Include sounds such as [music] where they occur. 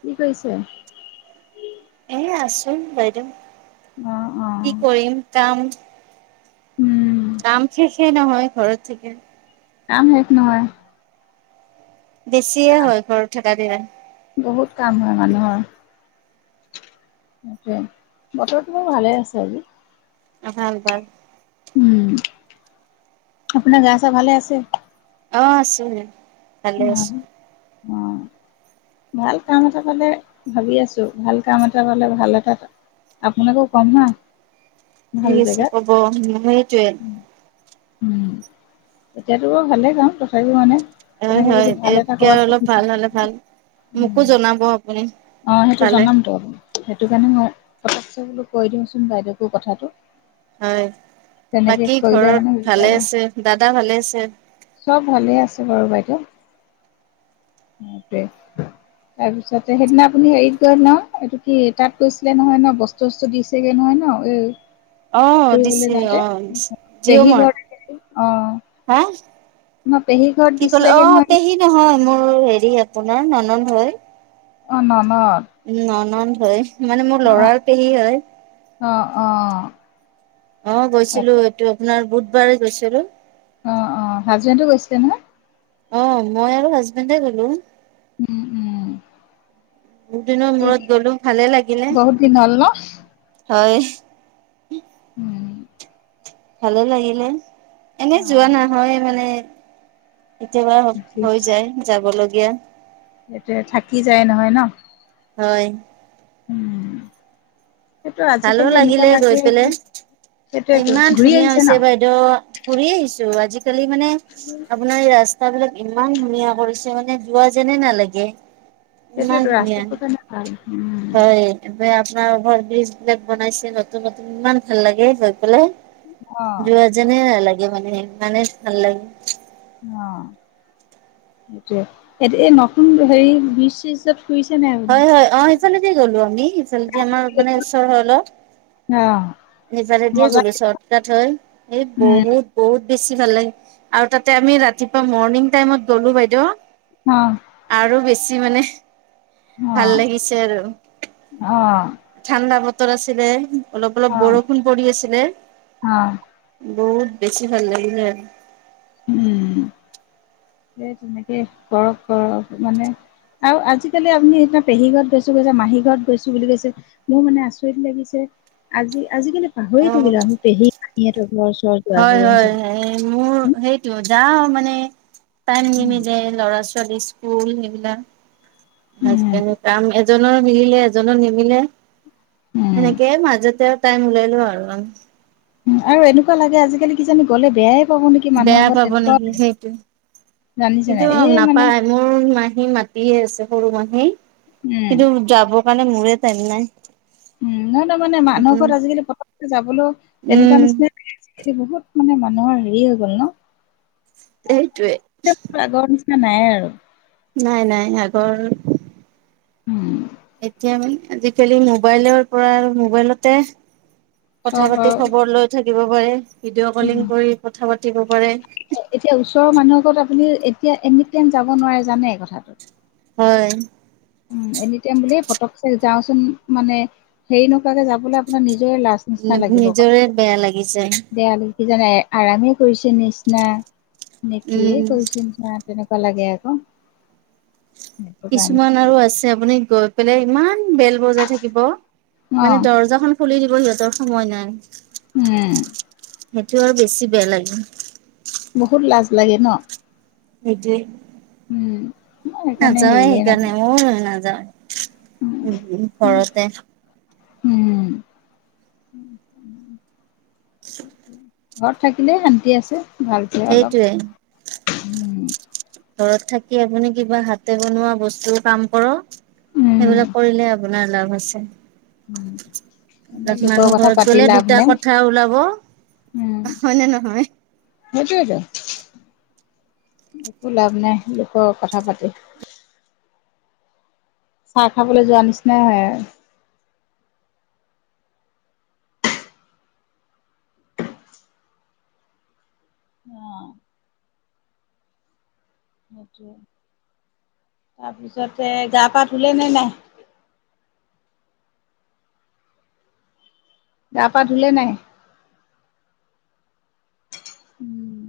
কি কৈছে! এ আছুন বাইদেউ। অ', কি অ', কৰিম কাম। উম, নাম শেষেই নহয় ঘৰত থাকে। কাম শেষ নহয়। বেছিয়ে হয় ঘৰত। থাকা দিয়া। বহুত কাম হয় মানুহৰ। বতৰটো ভালে আছে আজি। অ ভাল ভাল। আপোনাৰ গা চা ভালে আছে? আছে। ভালে আছে। অ', ভাল কাম এটা পালে ভাবি আছো ভাল কাম এটা পালে ভাল এটা আপোনাকো কম হা। ভাল ঠিক আছে জেগাত। কাব মোৰো সেইটোৱেই। এতিয়াতোও ভালে কাম তথাপিও মানে। হয় তেনেকে হয় যদি ভাল এটা ইয়াতকৈ ক'ৰবাত অলপ ভাল হলে ভাল মোকো উম, জনাব আপুনি। অ সেইটো পালে জনাম টো সেইটো কাৰণে মই। আহকচোন বোলো কৈ দিও চোন বাইদেউকো কথাটো। হয় তেনেকে বাকী কৰিলে মানে ঘৰত সুবিধা ভালে হয়। আছে দাদা ভালে আছে। অ তাৰপিছত। সেইদিনা আপুনি হেৰিত ন এইটো কি তাত কৈছিলে নহয় ন বস্তু চস্তু দিছেগে নহয় ন উম। অ দিছে অ জিঅ' পেহী ঘৰত অ মাৰ্ত হা। ন পেহী ঘৰত কি ক'লে অ দিছিলেগে নহয় পেহী নহয় মই। মোৰ হেৰি আপোনাৰ ননন্দ হয়। অ নন। উম ননন্দ। হয় মানে মোৰ অ লৰাৰ পেহী হয় অ অ অ গৈছিলো এইটো আপোনাৰ বহুত বাৰ গৈছিলোঁ অ অ হাজবেণ্ডো গৈছিলে নহয় অ মই আৰু হাজবেণ্ডে গলো উম উম দুদিনৰ কি মূৰত কি গলো ভালে লাগিলে। বহুত দিন হ'ল ন হয়। উম। ভালে লাগিলে। এনে অ যোৱা নহয় মানে। কেতিয়াবা মন হৈ যায় যাবলৈ। বুজি পোৱা নগ'ল [unintelligible] সেইটোৱে থাকি যায় নহয় ন হয় উম সেইটো ভালো আজিকালি এনেকুৱা লাগিলে লাগে গৈ পেলাই সেইটোয়েতো ইমান ঘূৰি ধুনীয়া আহিছে ন হৈছে বাইদেউ ফুৰি আহিছো আজিকালি মানে আপোনাৰ ৰাস্ত বিলাক ইমান ধুনীয়া কৰিছে মানে যোৱা যেনে নালাগে। ইমান সেইটোৱেতো ৰাস্তা ধুনীয়া তো নে ভাল, উম ন ভৰ দি [unintelligible] বলেগ বনাইছে নতুন নতুন ইমান ভাল লাগে গৈ পেলাই অ যোৱাজনে নালাগে মানে ইমানে ভাল লাগে। অ, সেইটোয়ে এই এই নতুন হেৰি বিছ হয় হয় অ সিফালেদি গ'লো আমি সিফালেদি আমাৰ আপুনি মানে ওচৰ হয় অলপ। অ নিজাৰে দিয়ে মজা গলো চৰ্টকাট হয় এই উম বহুত বহুত। বেছি ভাল লাগে আৰু তাতে আমি ৰাতিপুৱা মৰ্ণিং টাইমত গ'লো বাইদেউ অ আৰু বেছি আজি মানে অ ভাল লাগিছে আৰু অ ঠাণ্ডা বত আছিলে অলপ অ বৰষুণ পৰি আছিলে, অ বহুত বেছি ভাল লাগিলে উম সেই তেনেকেই, কৰক কৰক মানে আৰু আজিকালি আপুনি এতিয়া পেহী ঘৰত গৈছো কৈছে মাহী ঘৰত গৈছো বুলি কৈছে মোৰ মানে আচৰিত লাগিছে আজি আজিকালি পাহৰিয়ে আৰু থাকিলোঁ অ। আমি পেহী সিহঁত [unintelligible] হয় হয় মোৰ সেইটো যাওঁ মানে। টাইম উম নিমিলে ল'ৰা- ছোৱালীৰ স্কুল সেইবিলাক উম হাজবেণ্ড, কাম এজনৰ মিলে, এজনৰ নিমিলে উম সেনেকে মাজতে টাইম মিলালে আৰু ইমান উম আৰু এনেকুৱা লাগে আজিকালি কিজানি গ'লে বেয়াই পাব নেকি মানুহৰ বেয়া ঘৰত পাব নেকি তেনেকুৱা সেইটোৱেই জানিছে কিন্তু নাই এই মানে নাপায় মোৰ মাহী মাতিয়ে আছে সৰু মাহি উম কিন্তু যাবৰ কাৰণে মোৰে টাইম নাই, উম, নহয় নহয় মানে মানুহৰ আপোনাৰ ঘৰত আজিকালি পথম যাবলৈও তেনেকুৱা উম নিচিনাই আ স বহুত মানে মানুহৰ হেৰি হৈ গ'ল ন। সেইটোৱেই, আগৰ নিচিনা নাই আৰু নাই নাই আগৰ উম। এতিয়া মানে আজিকালি মোবাইলৰ পৰা আৰু মোবাইলতে- কথা চব পাতি আৰু খবৰ লৈ থাকিব। হয় ভিডিঅ' উম, কলিং কৰি কথা পা পাতিব পাৰে। এতিয়া ওচৰৰ মানুহ আগত এতিয়া এনি টাইম যাব নোৱাৰে জানে কথাটো হয় উম, এনিটাইম বুললে পতকে যাওঁচোন মানে হেৰি নোকোৱাকে যাবলৈ আপোনাৰ নি নিজৰে বেয়া লাগিছে। কিজানে আৰামেই কৰিছে নিচিনা- নেকি উম। কৈছিল তেনেকৈ লাগে আকৌ সেইটো কাৰণে। কিছুমান আৰু আছে আপুনি গৈ পেলাই ইমান বেল বজাই থাকিব মানে অ', দৰ্জা খুলি দিব সিহঁতৰ সময় নাই উম সেইটো আৰু বেছি বেয়া লাগে বহুত লাজ লাগে ন হেইজে উম, মই সেইকাৰণে নযাই হেৰিয়ে সেইকাৰণে নকৰোঁ। মোৰ [unintelligible] যা উম, উ ঘৰতে উম [inaudible] ঘৰত থাকিলে শান্তি আছে ভালকে অলপ সেইটোৱে। ঘৰত থাকি আপুনি কিবা হাতে বনোৱা বস্তু কাম কৰক উম, সেইবিলাক কৰিলে আপোনাৰ লাভ আছে উম, এনেই তাত লোকৰ মানুহ কথা ঘৰত পাতি গলে লাভ দুটা নাই। কথা ওলাব হয়নে নহয় সেইটোৱেতো একো লাভ নাই লোকৰ কথা পাতি চাহ খাবলৈ যোৱা নিচিনাই অঁ সেইটো তাৰপিছতে গা পা ধুলে নে নাই? গা পা ধুলে নাই উম